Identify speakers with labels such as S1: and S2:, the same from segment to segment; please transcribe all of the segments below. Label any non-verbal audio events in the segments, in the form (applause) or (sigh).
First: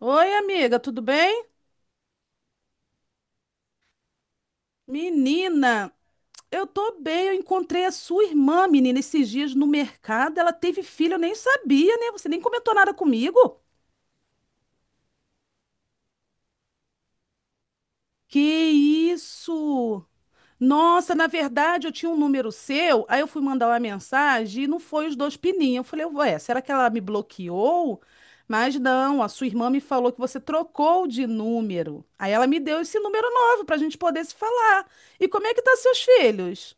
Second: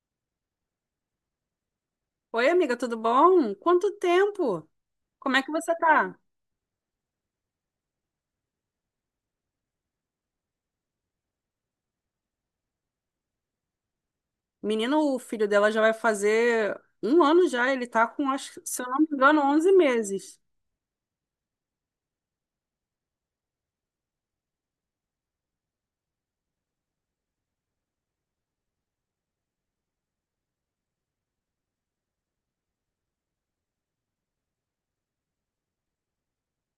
S1: Oi, amiga, tudo bem?
S2: Oi, amiga, tudo bom? Quanto tempo? Como é que você
S1: Menina,
S2: tá?
S1: eu tô bem. Eu encontrei a sua irmã, menina, esses dias no mercado. Ela teve filho, eu nem sabia, né? Você nem comentou nada comigo.
S2: Menino, o filho dela já vai fazer um ano já, ele tá com,
S1: Que
S2: acho, se eu não me engano, onze
S1: isso?
S2: meses.
S1: Nossa, na verdade, eu tinha um número seu, aí eu fui mandar uma mensagem e não foi os dois pininhos. Eu falei, ué, será que ela me bloqueou? Mas não, a sua irmã me falou que você trocou de número. Aí ela me deu esse número novo pra gente poder se falar. E como é que tá seus filhos?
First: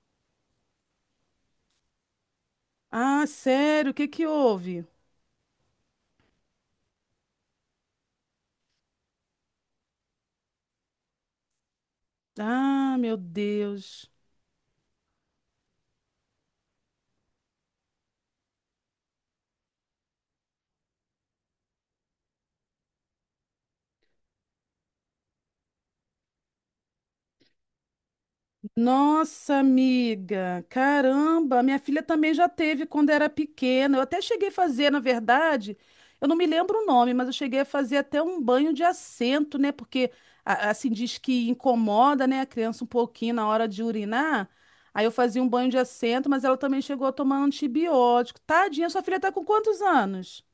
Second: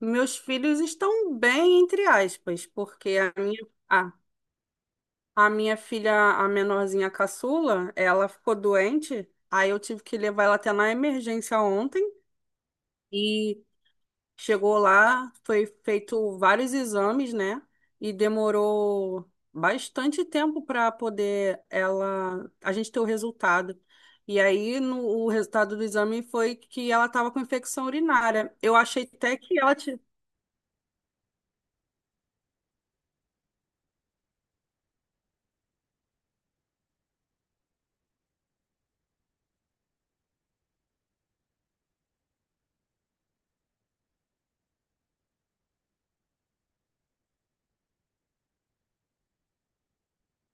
S2: Meus filhos estão bem, entre aspas, porque
S1: Ah, sério? O que
S2: a,
S1: que houve?
S2: a minha filha, a menorzinha caçula, ela ficou doente, aí eu tive que levar ela até na emergência ontem.
S1: Ah, meu Deus.
S2: Chegou lá, foi feito vários exames, né? E demorou bastante tempo para poder ela a gente ter o resultado. E aí no, o resultado do exame foi que ela estava com infecção urinária. Eu achei até
S1: Nossa,
S2: que ela.
S1: amiga, caramba, minha filha também já teve quando era pequena. Eu até cheguei a fazer, na verdade, eu não me lembro o nome, mas eu cheguei a fazer até um banho de assento, né? Porque assim diz que incomoda, né, a criança um pouquinho na hora de urinar. Aí eu fazia um banho de assento, mas ela também chegou a tomar antibiótico. Tadinha, sua filha tá com quantos anos?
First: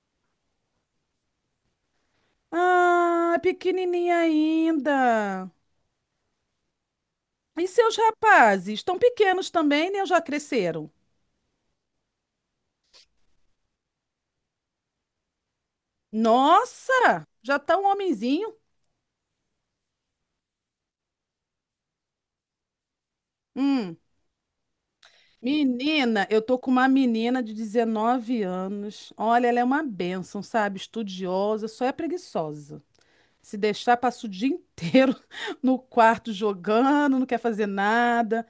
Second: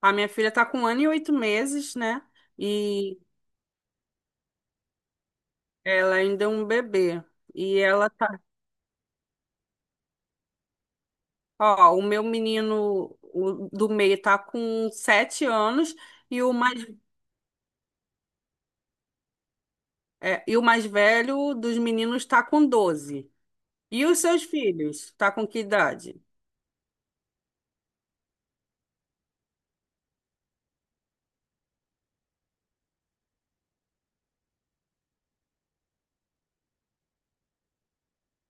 S2: A minha filha está com 1 ano e 8 meses, né? E
S1: Ah, é pequenininha ainda.
S2: ela ainda é um bebê.
S1: E
S2: E
S1: seus
S2: ela tá,
S1: rapazes? Estão pequenos também, né? Ou já cresceram?
S2: Ó, o meu menino, o do meio, tá com 7 anos. e o mais
S1: Nossa! Já tá um homenzinho?
S2: É, e o mais velho dos meninos está com 12.
S1: Hum.
S2: E os seus filhos? Tá com que idade?
S1: Menina, eu tô com uma menina de 19 anos. Olha, ela é uma bênção, sabe? Estudiosa, só é preguiçosa. Se deixar, passa o dia inteiro (laughs) no quarto jogando, não quer fazer nada.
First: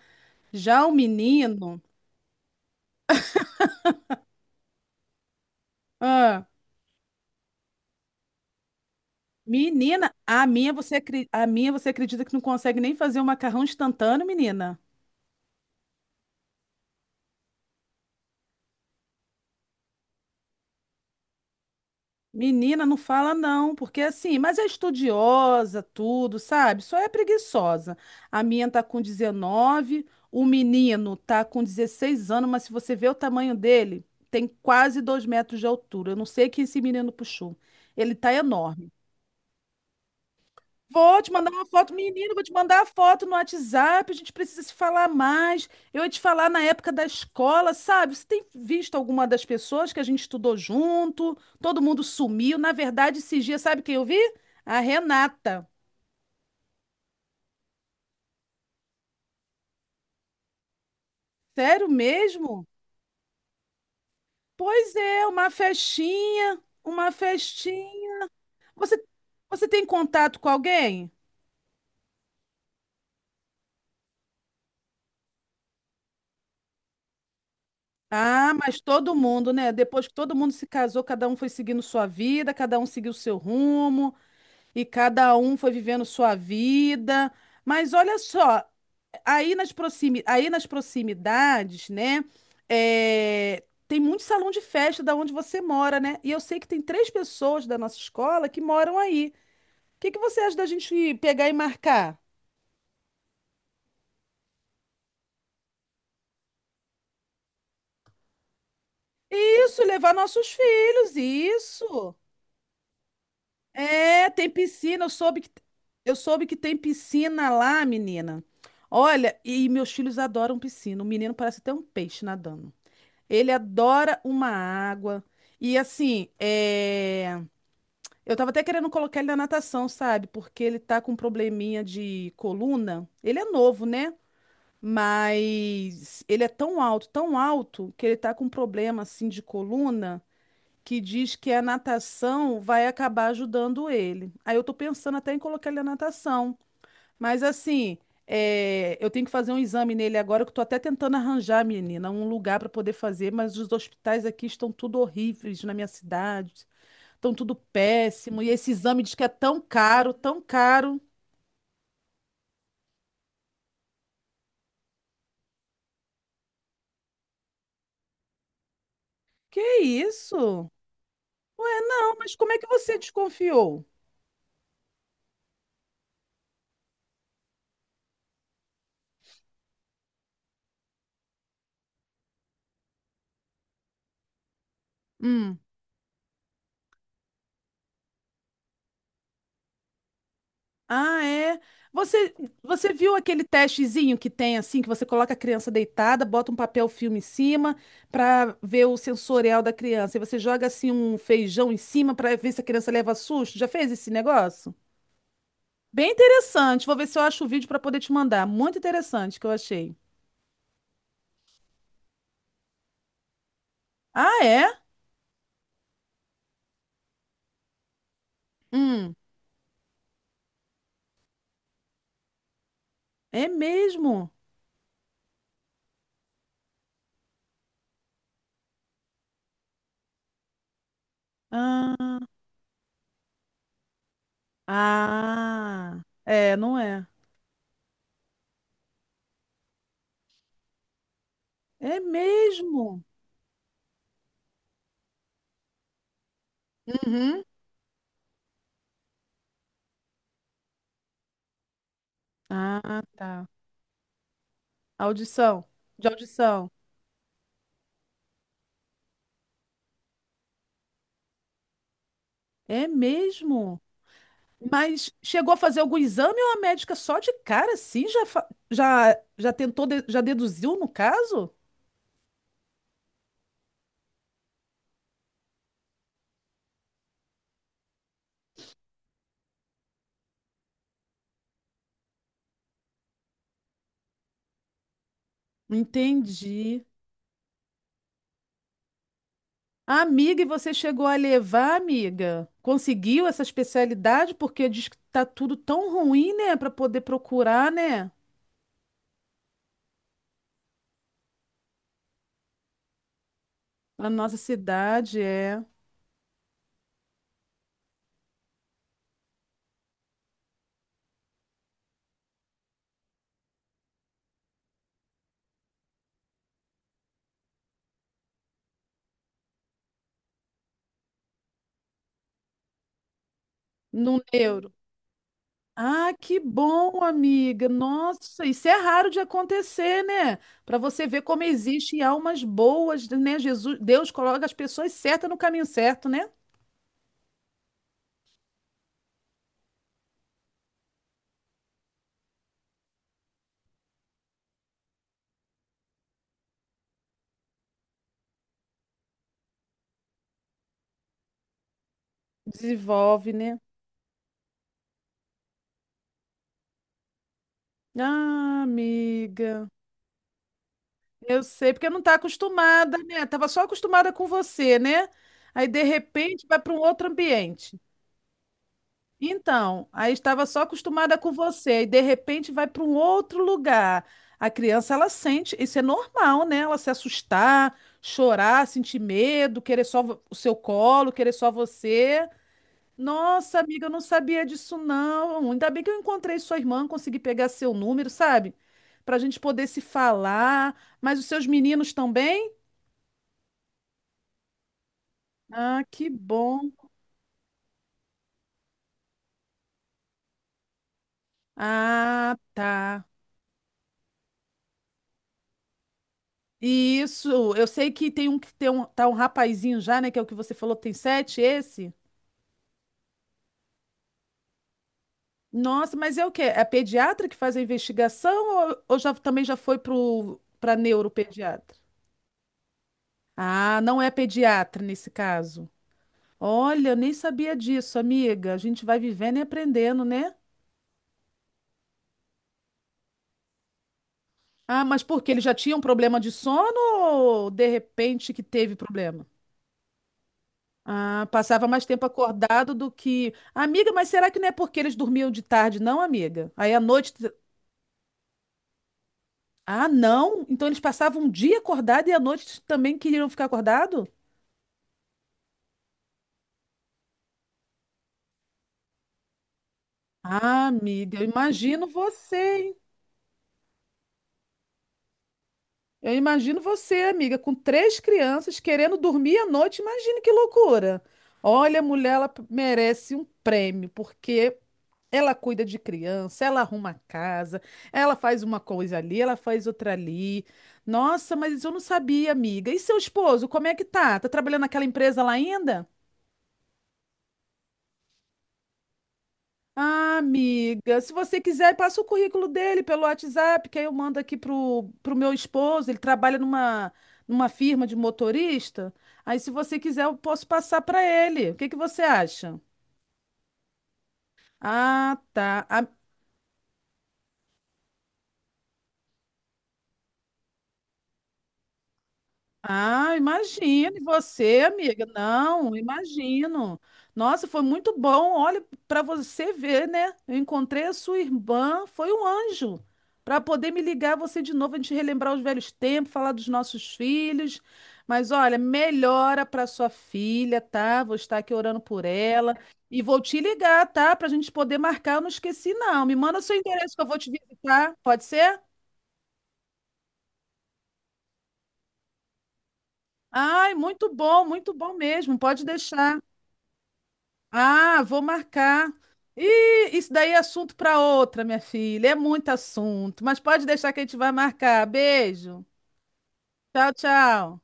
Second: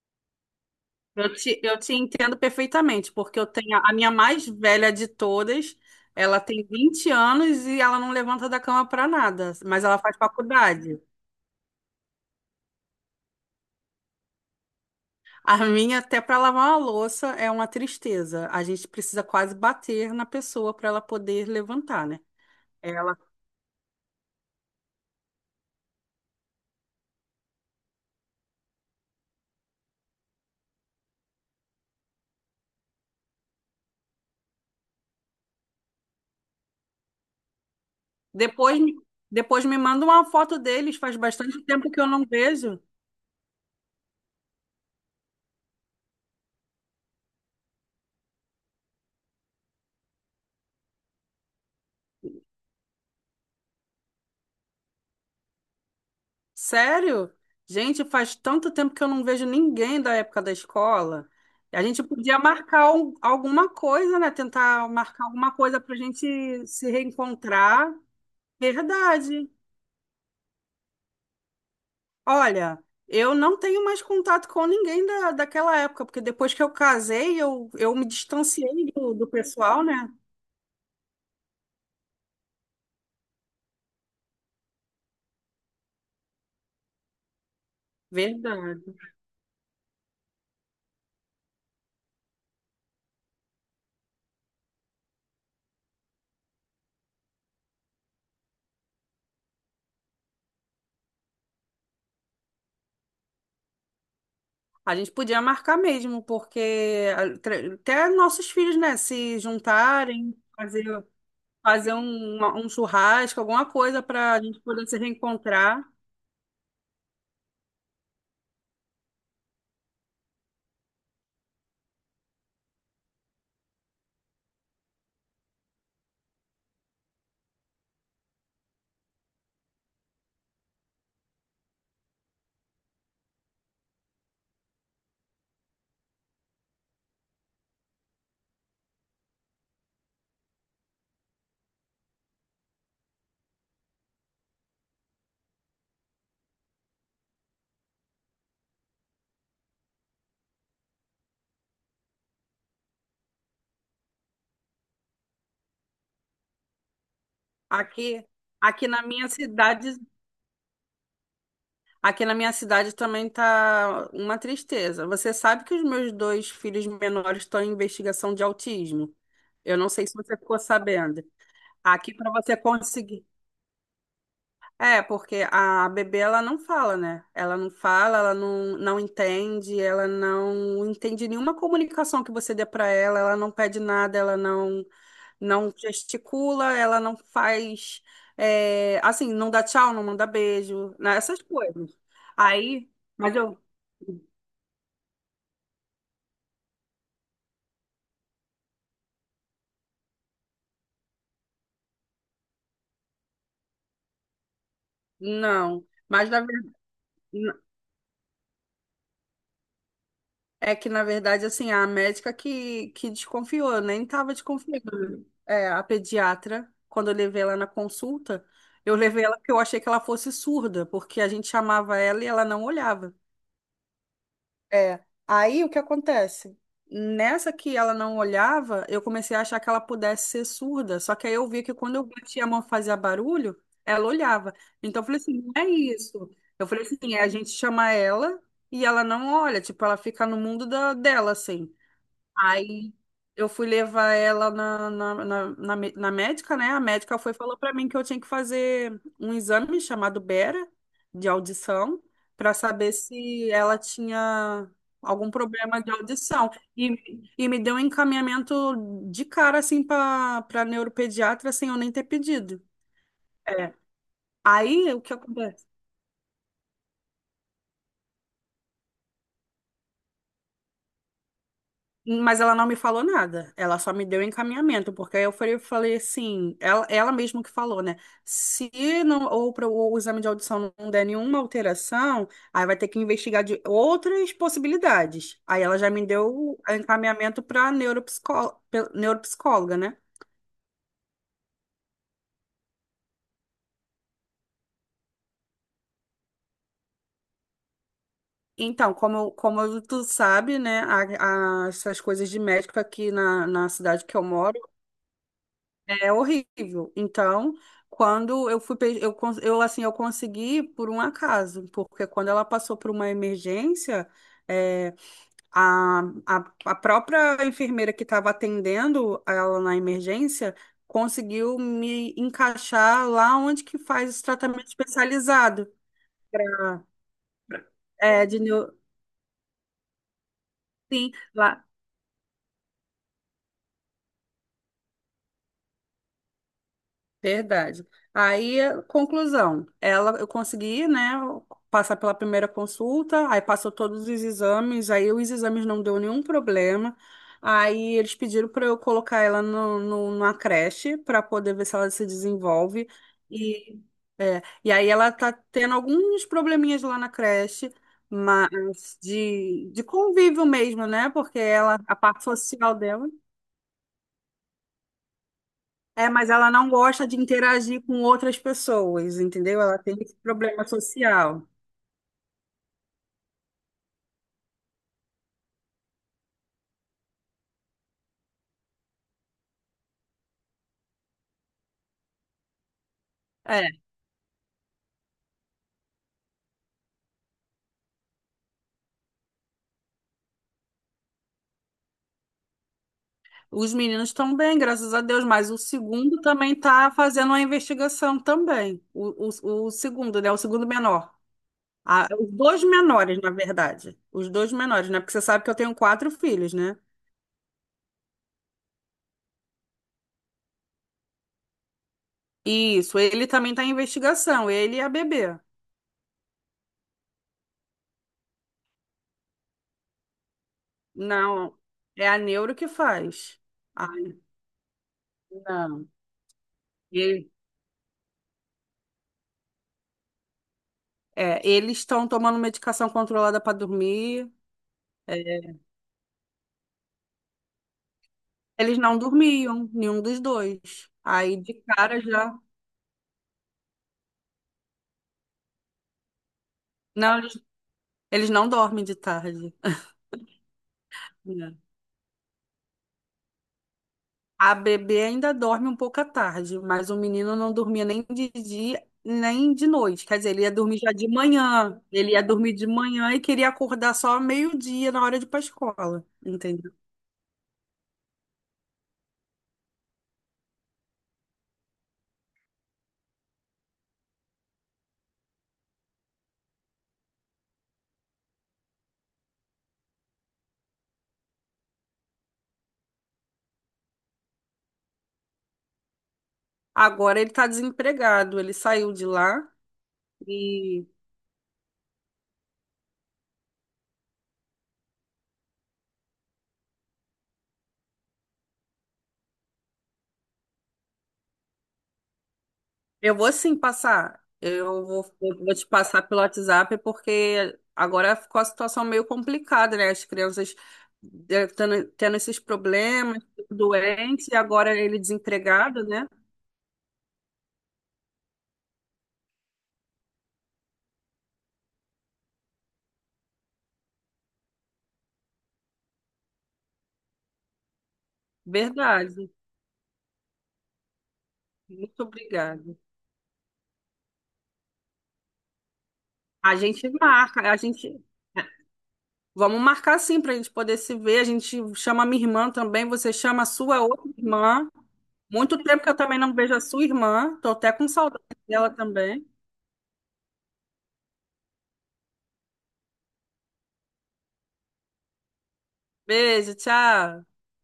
S1: Já o
S2: Eu te, eu
S1: menino,
S2: te entendo perfeitamente, porque eu tenho a minha mais velha de todas, ela
S1: ah,
S2: tem 20 anos e ela não levanta da cama para nada, mas ela
S1: menina,
S2: faz faculdade.
S1: a minha você acredita que não consegue nem fazer um macarrão instantâneo, menina?
S2: A minha, até para lavar uma louça, é uma tristeza. A gente precisa quase bater na pessoa para ela poder levantar, né?
S1: Menina, não
S2: Ela
S1: fala não, porque assim, mas é estudiosa, tudo, sabe? Só é preguiçosa. A minha tá com 19, o menino tá com 16 anos, mas se você ver o tamanho dele, tem quase 2 metros de altura. Eu não sei quem esse menino puxou. Ele tá
S2: depois,
S1: enorme.
S2: me- depois me manda uma foto deles, faz
S1: Vou te mandar
S2: bastante
S1: uma
S2: tempo
S1: foto,
S2: que eu não
S1: menino, vou te
S2: vejo.
S1: mandar a foto no WhatsApp, a gente precisa se falar mais. Eu ia te falar na época da escola, sabe? Você tem visto alguma das pessoas que a gente estudou junto? Todo mundo sumiu. Na verdade, esses dias, sabe quem eu vi? A Renata.
S2: Sério? Gente, faz tanto tempo que eu não vejo ninguém da época da escola. A
S1: Sério
S2: gente podia
S1: mesmo?
S2: marcar alguma coisa, né? Tentar
S1: Pois
S2: marcar
S1: é, uma
S2: alguma coisa para a
S1: festinha,
S2: gente se
S1: uma
S2: reencontrar.
S1: festinha. Você,
S2: Verdade.
S1: você tem contato com alguém?
S2: Olha, eu não tenho mais contato com ninguém daquela época, porque depois que eu casei, eu me
S1: Ah, mas
S2: distanciei
S1: todo
S2: do
S1: mundo, né?
S2: pessoal,
S1: Depois
S2: né?
S1: que todo mundo se casou, cada um foi seguindo sua vida, cada um seguiu seu rumo. E cada um foi vivendo sua vida. Mas olha só,
S2: Verdade.
S1: aí nas proximidades, né? É, tem muito salão de festa da onde você mora, né? E eu sei que tem três pessoas da nossa escola que moram aí. O que que você acha da gente pegar e marcar?
S2: A gente podia marcar mesmo, porque até nossos filhos, né, se
S1: Isso, levar
S2: juntarem,
S1: nossos
S2: fazer.
S1: filhos,
S2: Fazer
S1: isso.
S2: um churrasco, alguma coisa
S1: É,
S2: para a
S1: tem
S2: gente poder se
S1: piscina,
S2: reencontrar.
S1: eu soube que tem piscina lá, menina. Olha, e meus filhos adoram piscina. O menino parece até um peixe nadando. Ele adora uma água. E assim, é, eu tava até querendo colocar ele na natação, sabe? Porque ele tá com um probleminha de coluna. Ele é novo, né? Mas ele é tão alto, que ele tá com um problema assim de coluna que diz que a natação vai acabar ajudando ele. Aí eu tô pensando até em colocar ele na natação. Mas assim, é, eu tenho que fazer um exame nele agora, que eu tô até tentando arranjar, menina, um lugar para poder fazer, mas os hospitais aqui estão tudo horríveis na minha cidade, estão tudo
S2: Aqui,
S1: péssimo, e esse
S2: aqui na
S1: exame diz que é
S2: minha
S1: tão
S2: cidade,
S1: caro, tão caro.
S2: aqui na minha cidade também tá uma tristeza. Você sabe que os meus dois filhos menores estão em investigação de autismo.
S1: Que
S2: Eu não sei se você ficou
S1: isso?
S2: sabendo.
S1: Ué,
S2: Aqui
S1: não,
S2: para
S1: mas como
S2: você
S1: é que você
S2: conseguir.
S1: desconfiou?
S2: É, porque a bebê ela não fala, né? Ela não fala, ela não entende, ela não entende nenhuma comunicação que você dê para ela, ela não pede nada, ela não
S1: Hum.
S2: não gesticula, ela não faz, assim, não dá tchau, não manda beijo, né?
S1: Ah,
S2: Essas
S1: é.
S2: coisas.
S1: Você,
S2: Aí,
S1: você viu
S2: mas
S1: aquele
S2: eu,
S1: testezinho que tem assim, que você coloca a criança deitada, bota um papel filme em cima para ver o sensorial da criança. E você joga assim um feijão em cima para ver se a criança leva susto. Já fez esse negócio?
S2: não.
S1: Bem
S2: Mas
S1: interessante. Vou ver se eu acho o vídeo para poder te mandar. Muito interessante que eu achei.
S2: é que, na verdade, assim, a médica que desconfiou, nem tava
S1: Ah, é?
S2: desconfiando. É, a pediatra, quando eu levei ela na consulta, eu
S1: Hum,
S2: levei ela porque eu achei que ela fosse surda, porque a gente chamava ela e ela não olhava.
S1: é mesmo?
S2: É. Aí o que acontece? Nessa que ela não olhava, eu comecei a achar que ela pudesse ser surda. Só que aí eu vi que quando eu
S1: Ah,
S2: batia a mão e fazia barulho, ela olhava. Então eu falei assim, não é
S1: ah,
S2: isso.
S1: é,
S2: Eu
S1: não
S2: falei assim,
S1: é?
S2: é a gente chamar ela e ela não olha, tipo, ela fica no mundo dela, assim.
S1: É
S2: Aí
S1: mesmo?
S2: eu fui levar ela na médica, né? A médica foi e
S1: Uhum.
S2: falou para mim que eu tinha que fazer um exame chamado Bera, de audição, para saber
S1: Ah, tá.
S2: se ela tinha algum
S1: Audição.
S2: problema de
S1: De
S2: audição.
S1: audição.
S2: E, e me deu um encaminhamento de cara, assim, para neuropediatra, sem eu nem ter pedido.
S1: É
S2: É.
S1: mesmo?
S2: Aí, o
S1: Mas
S2: que
S1: chegou a
S2: acontece?
S1: fazer algum exame ou a médica só de cara, assim, já, já, já tentou, já deduziu no caso?
S2: Mas ela não me falou nada, ela só me deu encaminhamento, porque aí eu falei assim, ela mesma que falou, né? Se não, o exame de audição não der nenhuma alteração, aí vai ter que investigar de outras possibilidades. Aí ela já me deu o
S1: Entendi.
S2: encaminhamento para neuropsicóloga, né?
S1: Amiga, e você chegou a levar, amiga? Conseguiu essa especialidade? Porque diz que tá tudo tão ruim, né? Para poder procurar, né?
S2: Então, como tu sabe, né, essas coisas de médico aqui na cidade
S1: Na
S2: que eu
S1: nossa
S2: moro.
S1: cidade, é.
S2: É horrível. Então, quando eu fui, eu consegui por um acaso, porque quando ela passou por uma emergência, é, a, a própria enfermeira que estava atendendo ela na emergência conseguiu me encaixar lá onde que faz
S1: No
S2: os tratamentos
S1: neuro.
S2: especializados.
S1: Ah, que
S2: Ah.
S1: bom, amiga.
S2: É.
S1: Nossa, isso é raro de acontecer, né? Para você
S2: Sim.
S1: ver como existem almas boas, né? Jesus, Deus coloca as pessoas certas no caminho certo, né?
S2: Verdade. Aí, conclusão, eu consegui, né, passar pela primeira consulta, aí passou todos os exames, aí os exames não deu nenhum problema, aí eles pediram para eu colocar ela no, no, numa creche para poder ver se ela se desenvolve,
S1: Desenvolve, né?
S2: e, e aí ela tá tendo alguns probleminhas lá na creche,
S1: Ah,
S2: mas
S1: amiga.
S2: de convívio mesmo, né, porque
S1: Eu sei,
S2: ela,
S1: porque
S2: a
S1: não tá
S2: parte social
S1: acostumada,
S2: dela
S1: né? Tava só acostumada com você, né? Aí de
S2: é, mas
S1: repente
S2: ela
S1: vai
S2: não
S1: para um
S2: gosta
S1: outro
S2: de
S1: ambiente.
S2: interagir com outras pessoas, entendeu? Ela
S1: Então,
S2: tem
S1: aí
S2: esse
S1: estava só
S2: problema
S1: acostumada com
S2: social.
S1: você, e de repente vai para um outro lugar. A criança, ela sente, isso é normal, né? Ela se assustar, chorar, sentir medo, querer só o seu colo, querer só você. Nossa,
S2: É,
S1: amiga, eu não sabia disso, não. Ainda bem que eu encontrei sua irmã, consegui pegar seu número, sabe? Para a gente poder se falar. Mas os seus meninos também?
S2: os meninos estão bem, graças a Deus, mas o
S1: Ah, que
S2: segundo também
S1: bom.
S2: está fazendo uma investigação também. O segundo, né? O segundo menor. Ah, os
S1: Ah,
S2: dois
S1: tá.
S2: menores, na verdade. Os dois menores, né? Porque você sabe que eu tenho quatro filhos, né?
S1: Isso, eu sei que tem um, tá um rapazinho já, né? Que é o que você falou, tem 7, esse?
S2: Isso, ele também está em investigação, ele e a bebê.
S1: Nossa, mas é o quê? É pediatra que faz a investigação ou já, também já foi pro, pra
S2: Não,
S1: neuropediatra?
S2: é a neuro que faz.
S1: Ah, não é
S2: Ai,
S1: pediatra nesse caso.
S2: não.
S1: Olha, eu nem sabia disso, amiga. A gente vai vivendo e aprendendo, né?
S2: É, eles estão tomando medicação controlada para dormir.
S1: Ah, mas por quê? Ele já
S2: É,
S1: tinha um problema de sono ou de repente que teve
S2: eles não
S1: problema?
S2: dormiam, nenhum dos dois.
S1: Ah,
S2: Aí de
S1: passava mais
S2: cara
S1: tempo
S2: já.
S1: acordado do que. Amiga, mas será que não é porque eles dormiam de tarde, não, amiga? Aí à noite.
S2: Não, eles não dormem de tarde,
S1: Ah, não? Então eles passavam um
S2: né?
S1: dia acordado e à noite também queriam ficar acordado?
S2: A bebê ainda dorme um pouco à tarde, mas o menino não dormia nem de dia, nem de noite. Quer dizer, ele ia
S1: Ah,
S2: dormir já de
S1: amiga, eu
S2: manhã.
S1: imagino
S2: Ele ia
S1: você,
S2: dormir de
S1: hein?
S2: manhã e queria acordar só ao meio-dia na hora de ir para escola,
S1: Eu imagino
S2: entendeu?
S1: você, amiga, com três crianças querendo dormir à noite. Imagina que loucura. Olha, a mulher, ela merece um prêmio, porque ela cuida de criança, ela arruma a casa, ela faz uma coisa ali, ela faz outra ali. Nossa, mas eu não sabia, amiga. E seu esposo, como é que tá? Tá trabalhando naquela empresa lá ainda?
S2: Agora ele está desempregado, ele saiu de lá.
S1: Ah,
S2: E.
S1: amiga, se você quiser, passa o currículo dele pelo WhatsApp, que aí eu mando aqui pro meu esposo. Ele trabalha numa, numa firma de motorista. Aí, se você quiser, eu posso passar para ele. O que que você acha?
S2: Eu vou sim passar. Eu vou,
S1: Ah,
S2: eu vou
S1: tá.
S2: te passar pelo WhatsApp porque agora ficou a situação meio complicada, né? As crianças tendo esses
S1: Ah,
S2: problemas,
S1: imagino.
S2: doentes, e
S1: Você,
S2: agora ele
S1: amiga? Não,
S2: desempregado, né?
S1: imagino. Nossa, foi muito bom. Olha, para você ver, né? Eu encontrei a sua irmã, foi um anjo. Para poder me ligar você de novo, a gente relembrar os velhos tempos, falar dos nossos filhos. Mas olha,
S2: Verdade.
S1: melhora para sua filha, tá? Vou estar aqui orando por
S2: Muito
S1: ela.
S2: obrigada.
S1: E vou te ligar, tá? Para a gente poder marcar. Eu não esqueci, não. Me manda
S2: A
S1: seu
S2: gente
S1: endereço que eu vou te
S2: marca, a
S1: visitar.
S2: gente.
S1: Pode ser?
S2: Vamos marcar sim para a gente poder se ver. A gente chama a minha irmã também, você chama a
S1: Ai,
S2: sua outra irmã.
S1: muito bom mesmo.
S2: Muito
S1: Pode
S2: tempo que eu
S1: deixar.
S2: também não vejo a sua irmã. Tô até com
S1: Ah, vou
S2: saudade dela
S1: marcar.
S2: também.
S1: Ih, isso daí é assunto para outra, minha filha. É muito assunto, mas pode deixar que a gente vai marcar. Beijo.
S2: Beijo,
S1: Tchau,
S2: tchau.
S1: tchau.